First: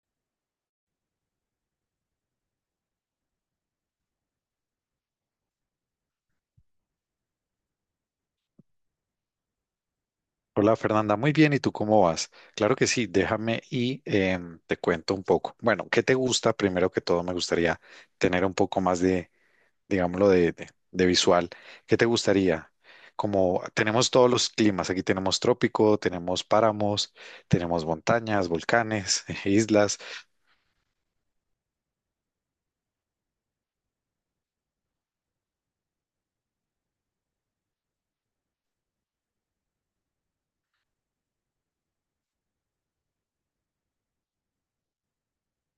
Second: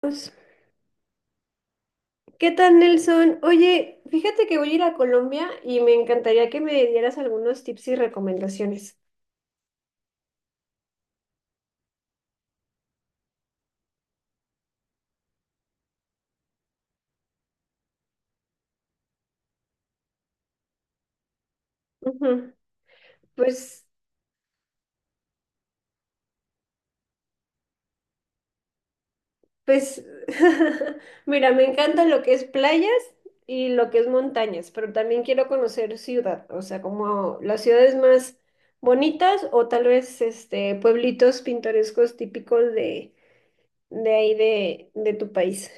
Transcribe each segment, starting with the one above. Pues, ¿qué tal, Nelson? Oye, fíjate que voy a ir a Colombia y me encantaría que me dieras algunos tips y recomendaciones. Hola Fernanda, muy bien, ¿y tú cómo vas? Claro que sí, déjame y te cuento un poco. Bueno, ¿qué te gusta? Primero que todo, me gustaría tener un poco más de, digámoslo, de visual. ¿Qué te Ujú. gustaría? Como Pues, tenemos todos los climas, aquí tenemos trópico, tenemos páramos, tenemos montañas, volcanes, islas. pues, mira, me encanta lo que es playas y lo que es montañas, pero también quiero conocer ciudad, o sea, como las ciudades más bonitas o tal vez este pueblitos pintorescos típicos de ahí de tu país.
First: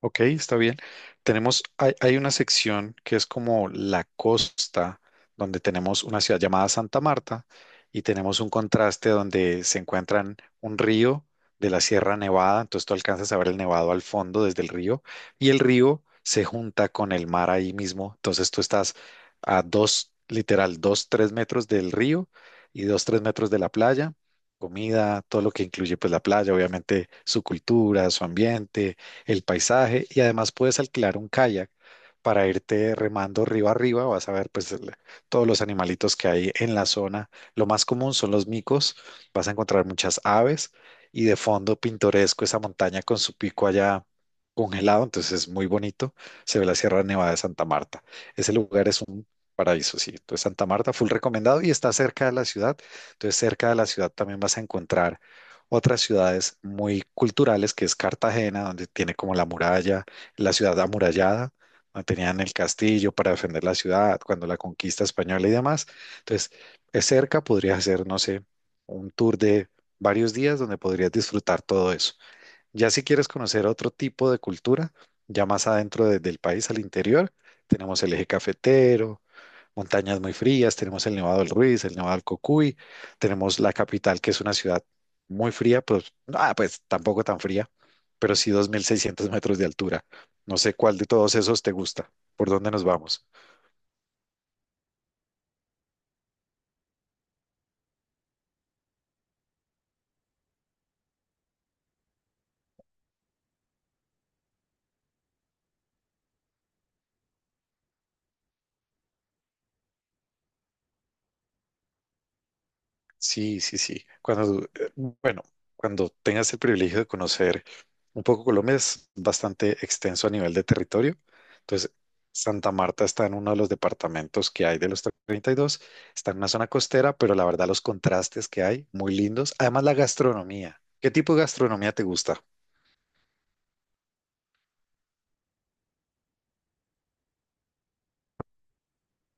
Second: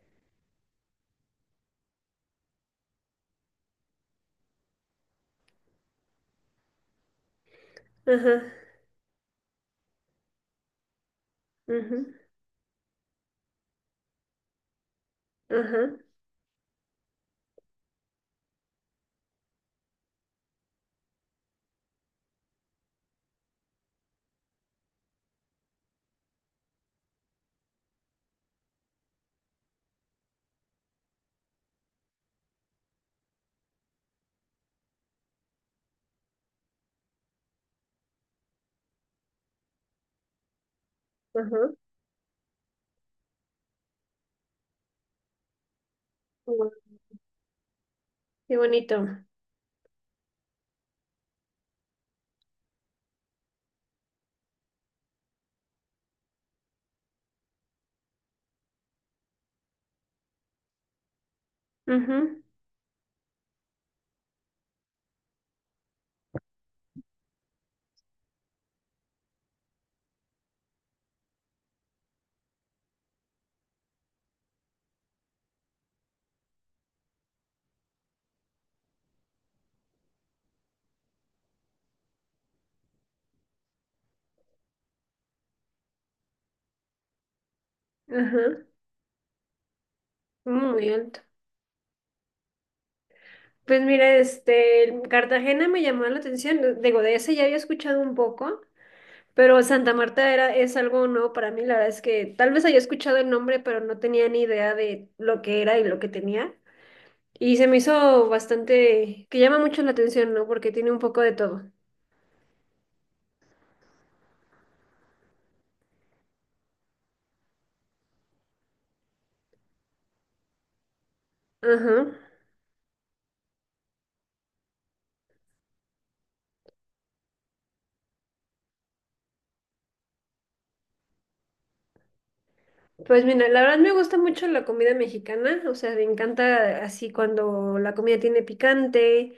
Ok, está bien. Hay una sección que es como la costa, donde tenemos una ciudad llamada Santa Marta y Ajá, tenemos un contraste donde se encuentran un río de la ajá, Sierra Nevada, entonces tú alcanzas a ver el nevado al fondo desde el río y el ajá, río se junta con el mar ahí mismo, entonces tú estás a dos, literal, dos, tres metros del río y dos, tres metros de la playa. Comida, todo lo que incluye pues la playa, obviamente su cultura, su ambiente, el paisaje y además puedes alquilar un kayak para irte remando río arriba, vas a ver pues todos los animalitos que hay en la zona. Lo más común son los micos, vas a encontrar muchas aves y de ajá. fondo pintoresco esa montaña con su pico allá congelado, entonces es muy bonito, se ve la Sierra Nevada de Santa Marta. Ese Qué lugar es bonito. un paraíso, sí. Entonces Santa Marta, full recomendado y está cerca de la ciudad, entonces cerca de la ciudad también vas a encontrar otras ciudades muy culturales, que es Cartagena, donde tiene como la muralla, la ciudad amurallada, donde tenían Ujú. el castillo para defender la ciudad cuando la conquista española y demás. Entonces, es cerca, podrías hacer, no sé, un tour de varios días donde podrías disfrutar todo eso. Ya si quieres conocer otro tipo de cultura, ya más adentro del país, al interior, tenemos el eje cafetero, montañas muy frías, tenemos el Nevado del Ruiz, el Nevado del Cocuy, tenemos la capital, que es una ciudad muy fría, pues, ah, pues tampoco tan fría, pero sí Ajá, 2.600 metros de altura. No sé muy cuál de alto. todos esos te gusta, por dónde nos vamos. Pues mira, este, Cartagena me llamó la atención, digo, de ese ya había escuchado un poco, pero Santa Marta era, es algo nuevo para mí, la verdad es que tal vez había escuchado el nombre, pero no tenía ni idea de lo que era y lo que tenía. Y se me hizo bastante, que llama mucho la atención, ¿no? Porque tiene un poco de todo. Sí, sí, sí. Cuando, bueno, cuando tengas el privilegio de conocer un poco Colombia, es bastante extenso a nivel de territorio. Entonces, Ajá. Santa Marta está en uno de los departamentos que hay de los 32. Está en una zona costera, pero la verdad los contrastes que hay, muy lindos. Además, la gastronomía. ¿Qué tipo de gastronomía te gusta? Pues mira, la verdad me gusta mucho la comida mexicana, o sea, me encanta así cuando la comida tiene picante.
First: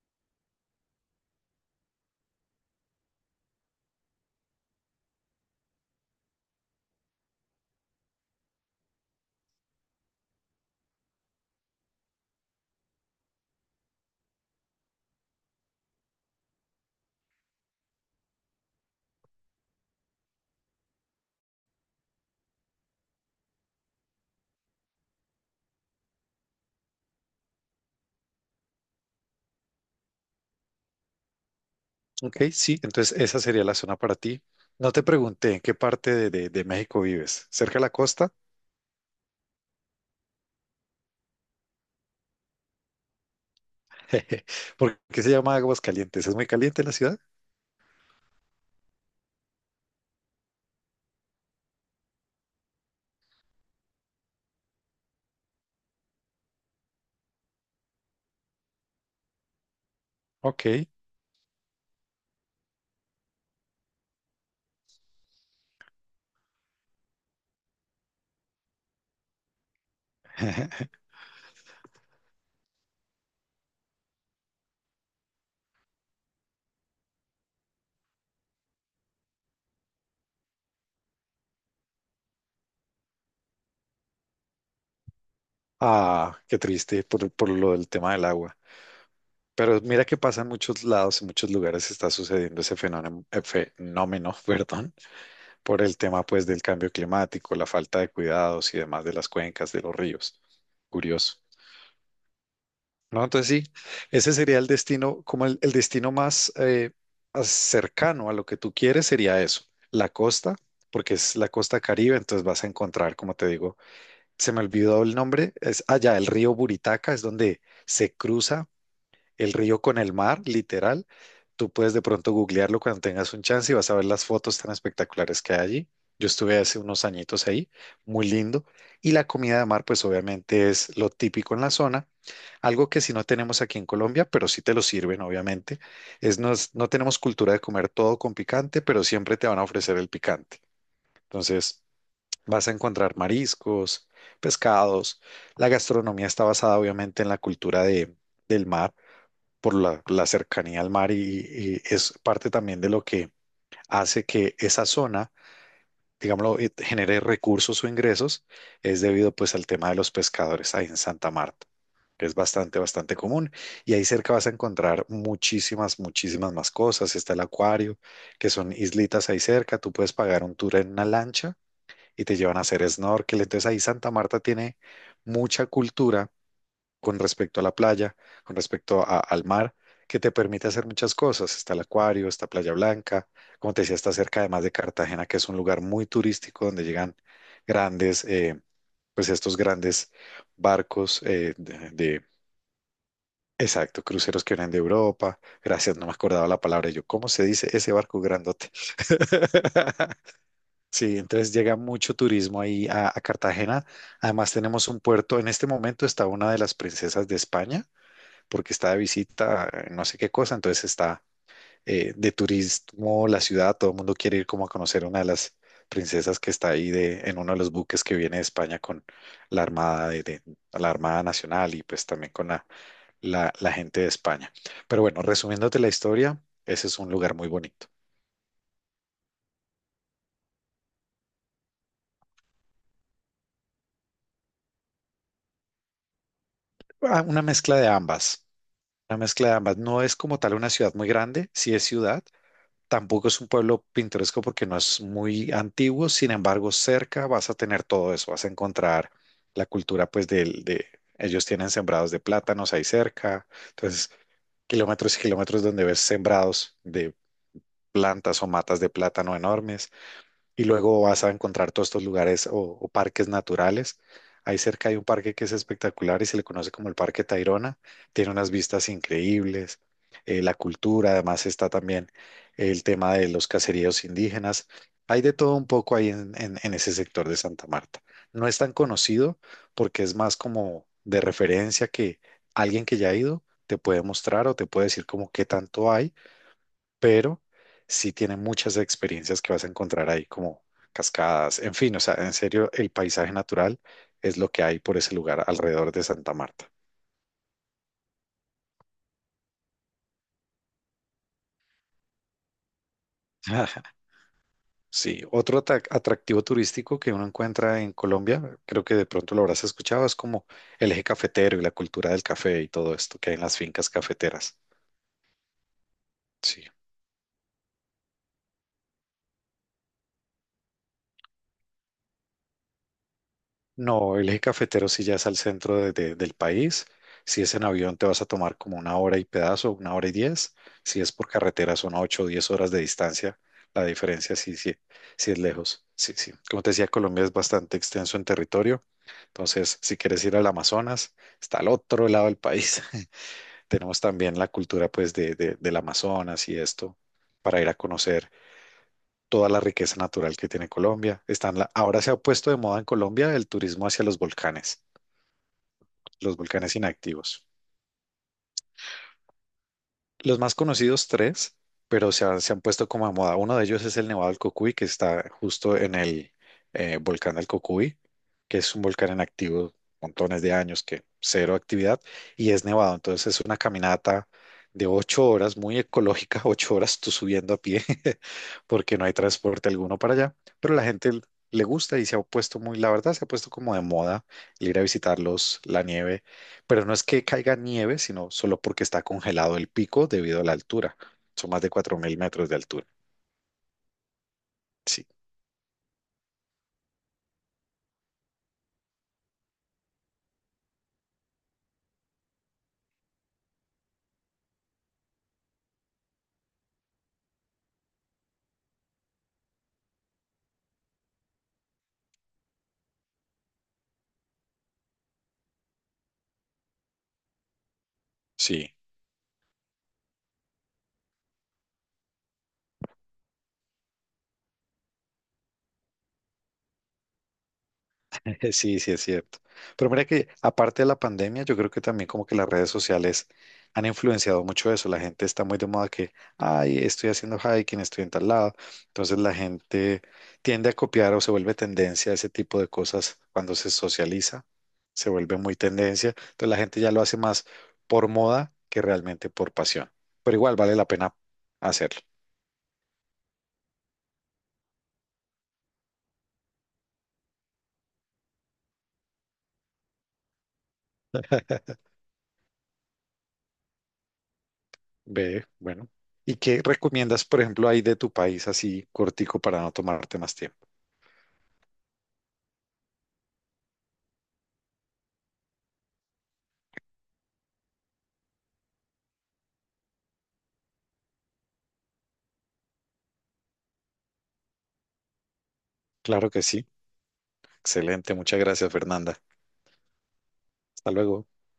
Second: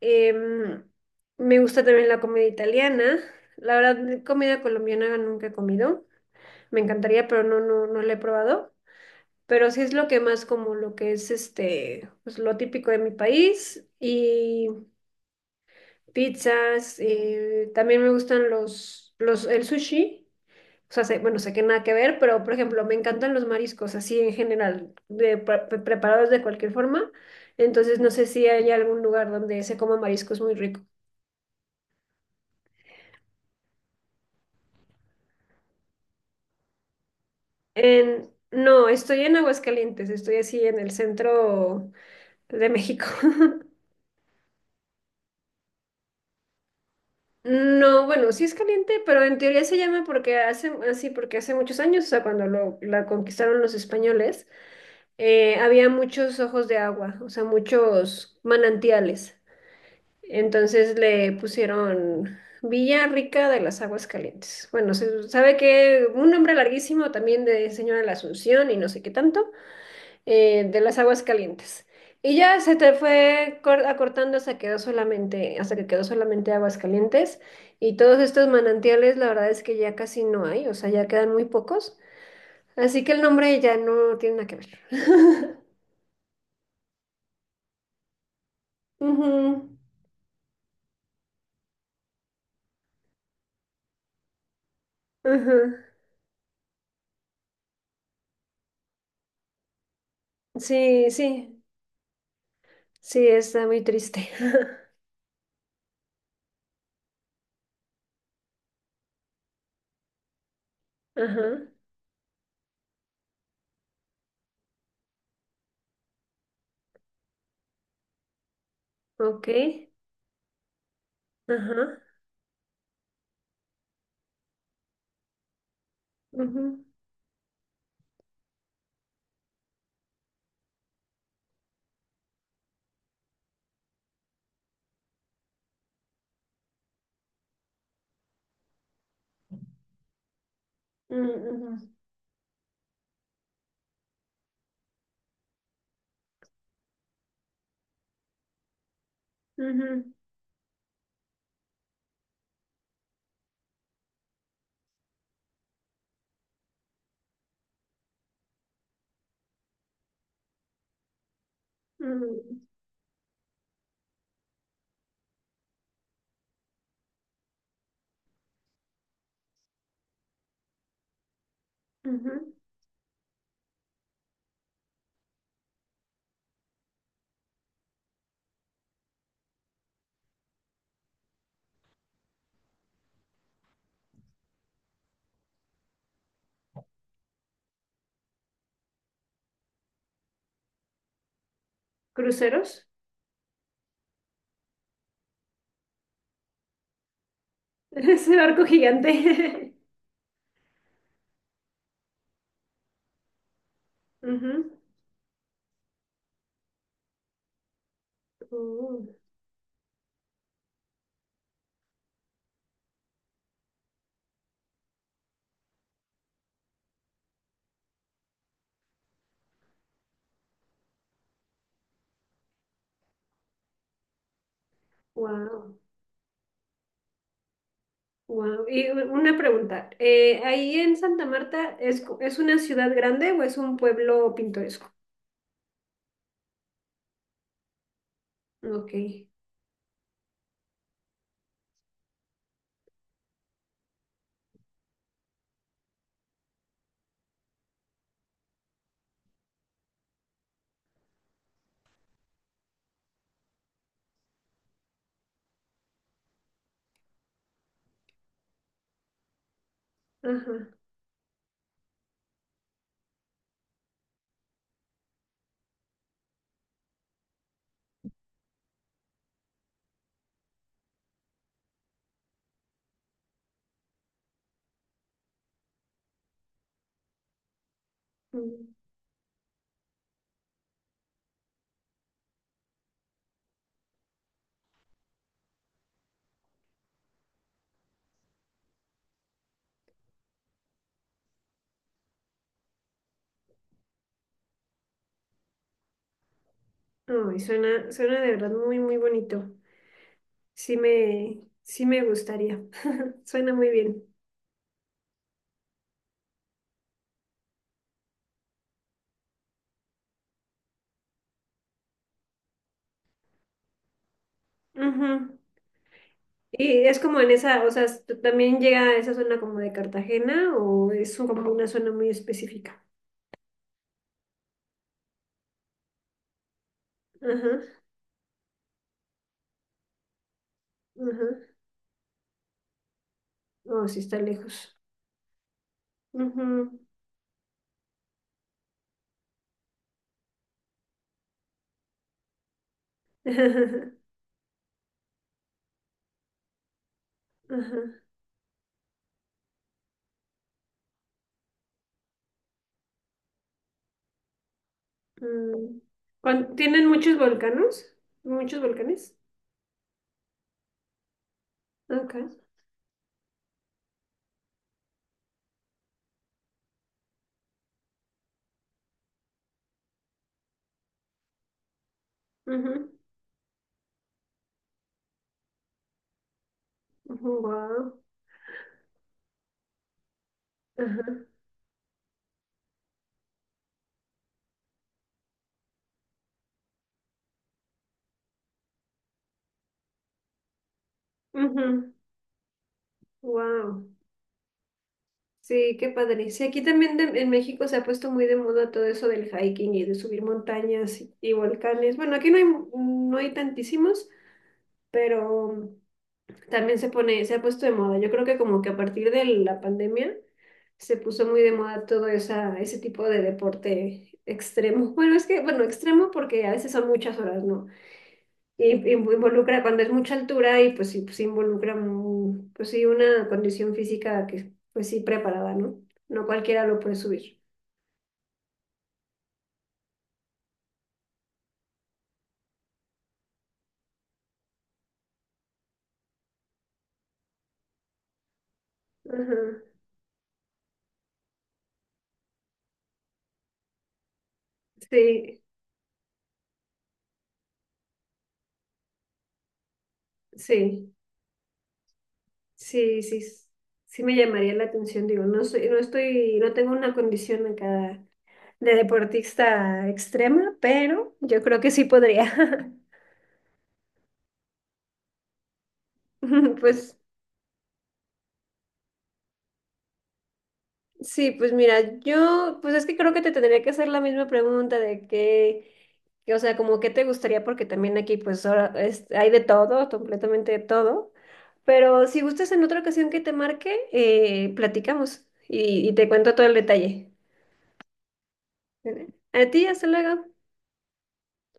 em, Me gusta también la comida italiana. La verdad, comida colombiana nunca he comido. Me encantaría, pero no, no, no la he probado. Pero sí es lo que más como lo que es este, pues lo típico de mi país y pizzas. También me gustan el sushi. O sea, bueno, sé que nada que ver, pero por ejemplo, me encantan los mariscos, así en general, de preparados de cualquier forma. Entonces, no sé si hay algún lugar donde se coma mariscos muy rico. Ok, sí, entonces esa sería la zona para ti. No te pregunté en qué parte de, de México vives. ¿Cerca de la costa? No, estoy en Aguascalientes, estoy así en el centro de México. ¿Por qué se llama Aguascalientes? ¿Es muy caliente la ciudad? No, bueno, sí es caliente, pero en teoría se llama porque hace, así porque hace muchos años, o sea, cuando lo, la conquistaron los españoles, había muchos ojos de agua, o sea, muchos manantiales. Ok. Entonces le pusieron Villa Rica de las Aguas Calientes. Bueno, se sabe que un nombre larguísimo también de Señora de la Asunción y no sé qué tanto, de las Aguas Calientes. Y ya se te fue acortando hasta quedó solamente, hasta que quedó solamente Aguas Calientes. Y todos estos manantiales, la verdad es que ya casi no hay, o sea, ya quedan muy pocos. Así que el nombre ya no tiene nada que ver. Ah, qué triste por, lo del tema del agua. Ujú, Pero mira que pasa en muchos lados, en muchos lugares está sucediendo ese fenómeno, fenómeno, perdón, ujú. por el tema pues del cambio climático, la falta de cuidados y demás de las cuencas, de los ríos. Sí, Curioso. sí, No, sí, entonces está sí, muy triste. ese sería el destino, como el destino más cercano a lo que tú quieres sería eso, la costa, porque es la Ajá, costa Caribe, entonces vas a encontrar, como te digo, se me olvidó el nombre, es allá el río Buritaca, es donde se cruza ok, el río con el mar, literal. Tú puedes ajá, de pronto googlearlo cuando tengas un chance y vas a ver las fotos tan espectaculares que hay allí. Yo estuve hace ujú, unos añitos ahí, muy lindo. Y la comida de mar, pues obviamente es lo típico en la zona. Algo que si no tenemos aquí en Colombia, pero sí te lo sirven, obviamente, es no tenemos cultura de comer todo con picante, pero siempre te van a ofrecer el picante. Entonces, mm, vas a encontrar mariscos, pescados. La gastronomía está basada obviamente en la cultura del mar, ujú, por la, ujú, la cercanía al mar y es parte también de lo que hace que esa zona, digámoslo, genere recursos o ingresos, es debido pues al tema de los pescadores ahí en Santa Marta. Es mm, bastante, bastante común. Y ahí cerca vas a encontrar muchísimas, muchísimas más cosas. Está el acuario, que son islitas ahí cerca. Tú puedes pagar un tour en una lancha y te ujú. llevan a hacer snorkel. Entonces ahí Santa Marta tiene mucha cultura con respecto a la playa, con respecto al mar, que te permite hacer muchas cosas. Está el acuario, está Playa Blanca, como te decía, está cerca además de Cartagena, que es un lugar muy turístico donde llegan grandes, pues estos grandes barcos ¿Cruceros? exacto, cruceros que vienen de Europa. Gracias, no me acordaba la palabra. Y yo, ¿cómo se dice ese barco Ese barco grandote? gigante. Sí, entonces llega mucho turismo ahí a Cartagena. Además Ujú. tenemos un puerto, en este momento está una de las princesas de España, porque está de Oh, visita, no sé qué cosa, entonces está de turismo la ciudad, todo el mundo quiere ir como a conocer una de las princesas que está ahí de, en uno de los buques que viene de España con la Armada, la Armada Nacional y pues también con la gente de España. Pero bueno, wow, resumiéndote la historia, ese es un lugar muy bonito. wow. Y una pregunta, ¿ahí en Santa Marta es, es una ciudad grande o es un pueblo pintoresco? Ah, una mezcla de ambas. Ok, Una mezcla de ambas. No es como tal una ciudad muy grande, sí es ciudad. Tampoco es un pueblo pintoresco porque no es muy antiguo. Sin embargo, cerca vas a tener todo eso. Vas a encontrar la cultura, pues, del, de ellos tienen sembrados de plátanos ahí cerca. Entonces, kilómetros y kilómetros donde ves sembrados de plantas o matas de plátano enormes y ajá. luego vas a encontrar todos estos lugares o parques naturales. Ahí cerca hay un parque que es espectacular y se le conoce como el Parque Tayrona. Tiene unas vistas increíbles, la cultura, además está también el tema de los caseríos indígenas. Hay de todo un poco ahí en, en ese sector de Santa Marta. No es Mm. tan conocido porque es más como de referencia que alguien que ya ha ido te puede mostrar o te puede decir como qué tanto hay pero sí tiene muchas experiencias que vas a encontrar ahí, como cascadas, en fin, o sea, en serio, el paisaje natural es lo que hay por ese lugar alrededor de Santa Marta. Ay, suena, suena de verdad muy, muy bonito. Sí me gustaría. Suena muy bien. Sí, otro atractivo turístico que uno encuentra en Colombia, creo que de pronto lo habrás escuchado, es como el eje cafetero y la cultura del café y todo esto que hay en las fincas cafeteras. Ujú. Sí. Y es como en esa, o sea, ¿tú también llega a esa zona como de Cartagena o es como una zona muy específica? No, el eje cafetero sí ya es al centro del país. Si es en Ajá, avión te vas a tomar como una hora y pedazo, una hora y diez. Si es ajá. por carretera son 8 o 10 horas de distancia. La Oh, sí está diferencia sí, sí, lejos. sí es lejos. Sí, sí. Como te Ujú. decía, Colombia es bastante extenso en territorio. Entonces, si quieres ir al Amazonas, está al otro lado del país. Tenemos también la cultura pues de, del Amazonas y esto para ir a Ajá. conocer toda la riqueza natural que tiene Colombia. Están ahora se ha puesto de moda en Colombia el turismo hacia Mm. los volcanes ¿Tienen muchos inactivos. volcanes? ¿Muchos volcanes? Los más conocidos tres, pero se Acá. han, se han puesto como a moda. Uno de ellos es el Nevado del Cocuy, que está justo en el volcán del Cocuy, que es un volcán inactivo montones de años, que cero actividad, y es Ujú. nevado. Entonces es una caminata de 8 horas, muy ecológica, ocho horas tú Ujú, subiendo a pie, wow. porque no hay transporte alguno para allá, pero la gente Ajá. le gusta y se ha puesto muy, la verdad, se ha puesto como de moda el ir a visitarlos, la nieve pero no es que caiga nieve, sino solo porque está congelado el pico debido a la altura. Son más de Ujú. 4.000 metros de altura. Wow. Sí, Sí, qué padre. Sí, aquí también en México se ha puesto muy de moda todo eso del hiking y de subir montañas y volcanes. Bueno, aquí no hay, no hay tantísimos, pero también se pone, se ha puesto de moda. Yo creo que como que a partir de la pandemia se puso muy de moda todo esa, ese tipo de deporte extremo. Bueno, es que, bueno, extremo porque a veces son muchas horas, ¿no? Sí. Y involucra, cuando es mucha altura y pues sí involucra, mm, pues sí, una condición física que pues sí preparada, ¿no? No cualquiera lo puede subir. Sí, sí, es cierto. Pero mira que aparte de la pandemia, yo creo que también como que las redes sociales han influenciado mucho eso. La gente está muy de moda que, ay, estoy haciendo hiking, estoy en tal lado. Entonces Ajá. la gente tiende a copiar o se vuelve tendencia a ese tipo de cosas cuando se socializa, se vuelve Sí, muy tendencia. Entonces la gente ya lo hace más por moda que realmente por pasión. Pero igual vale la sí, pena hacerlo. sí, sí, sí me llamaría la atención, digo, no soy, no estoy, no tengo una condición acá de deportista extrema, pero yo creo que sí podría. Ve, bueno. ¿Y qué Pues recomiendas, por ejemplo, ahí de tu país así cortico para no tomarte más tiempo? sí, pues mira, yo, pues es que creo que te tendría que hacer la misma pregunta de qué, o sea, como qué te gustaría, porque también aquí pues ahora hay de todo, completamente de todo, pero si gustas en otra ocasión que te marque, platicamos y te Claro cuento que todo el sí. detalle. Excelente. Muchas gracias, ¿Vale? Fernanda. A ti, hasta luego. Hasta luego.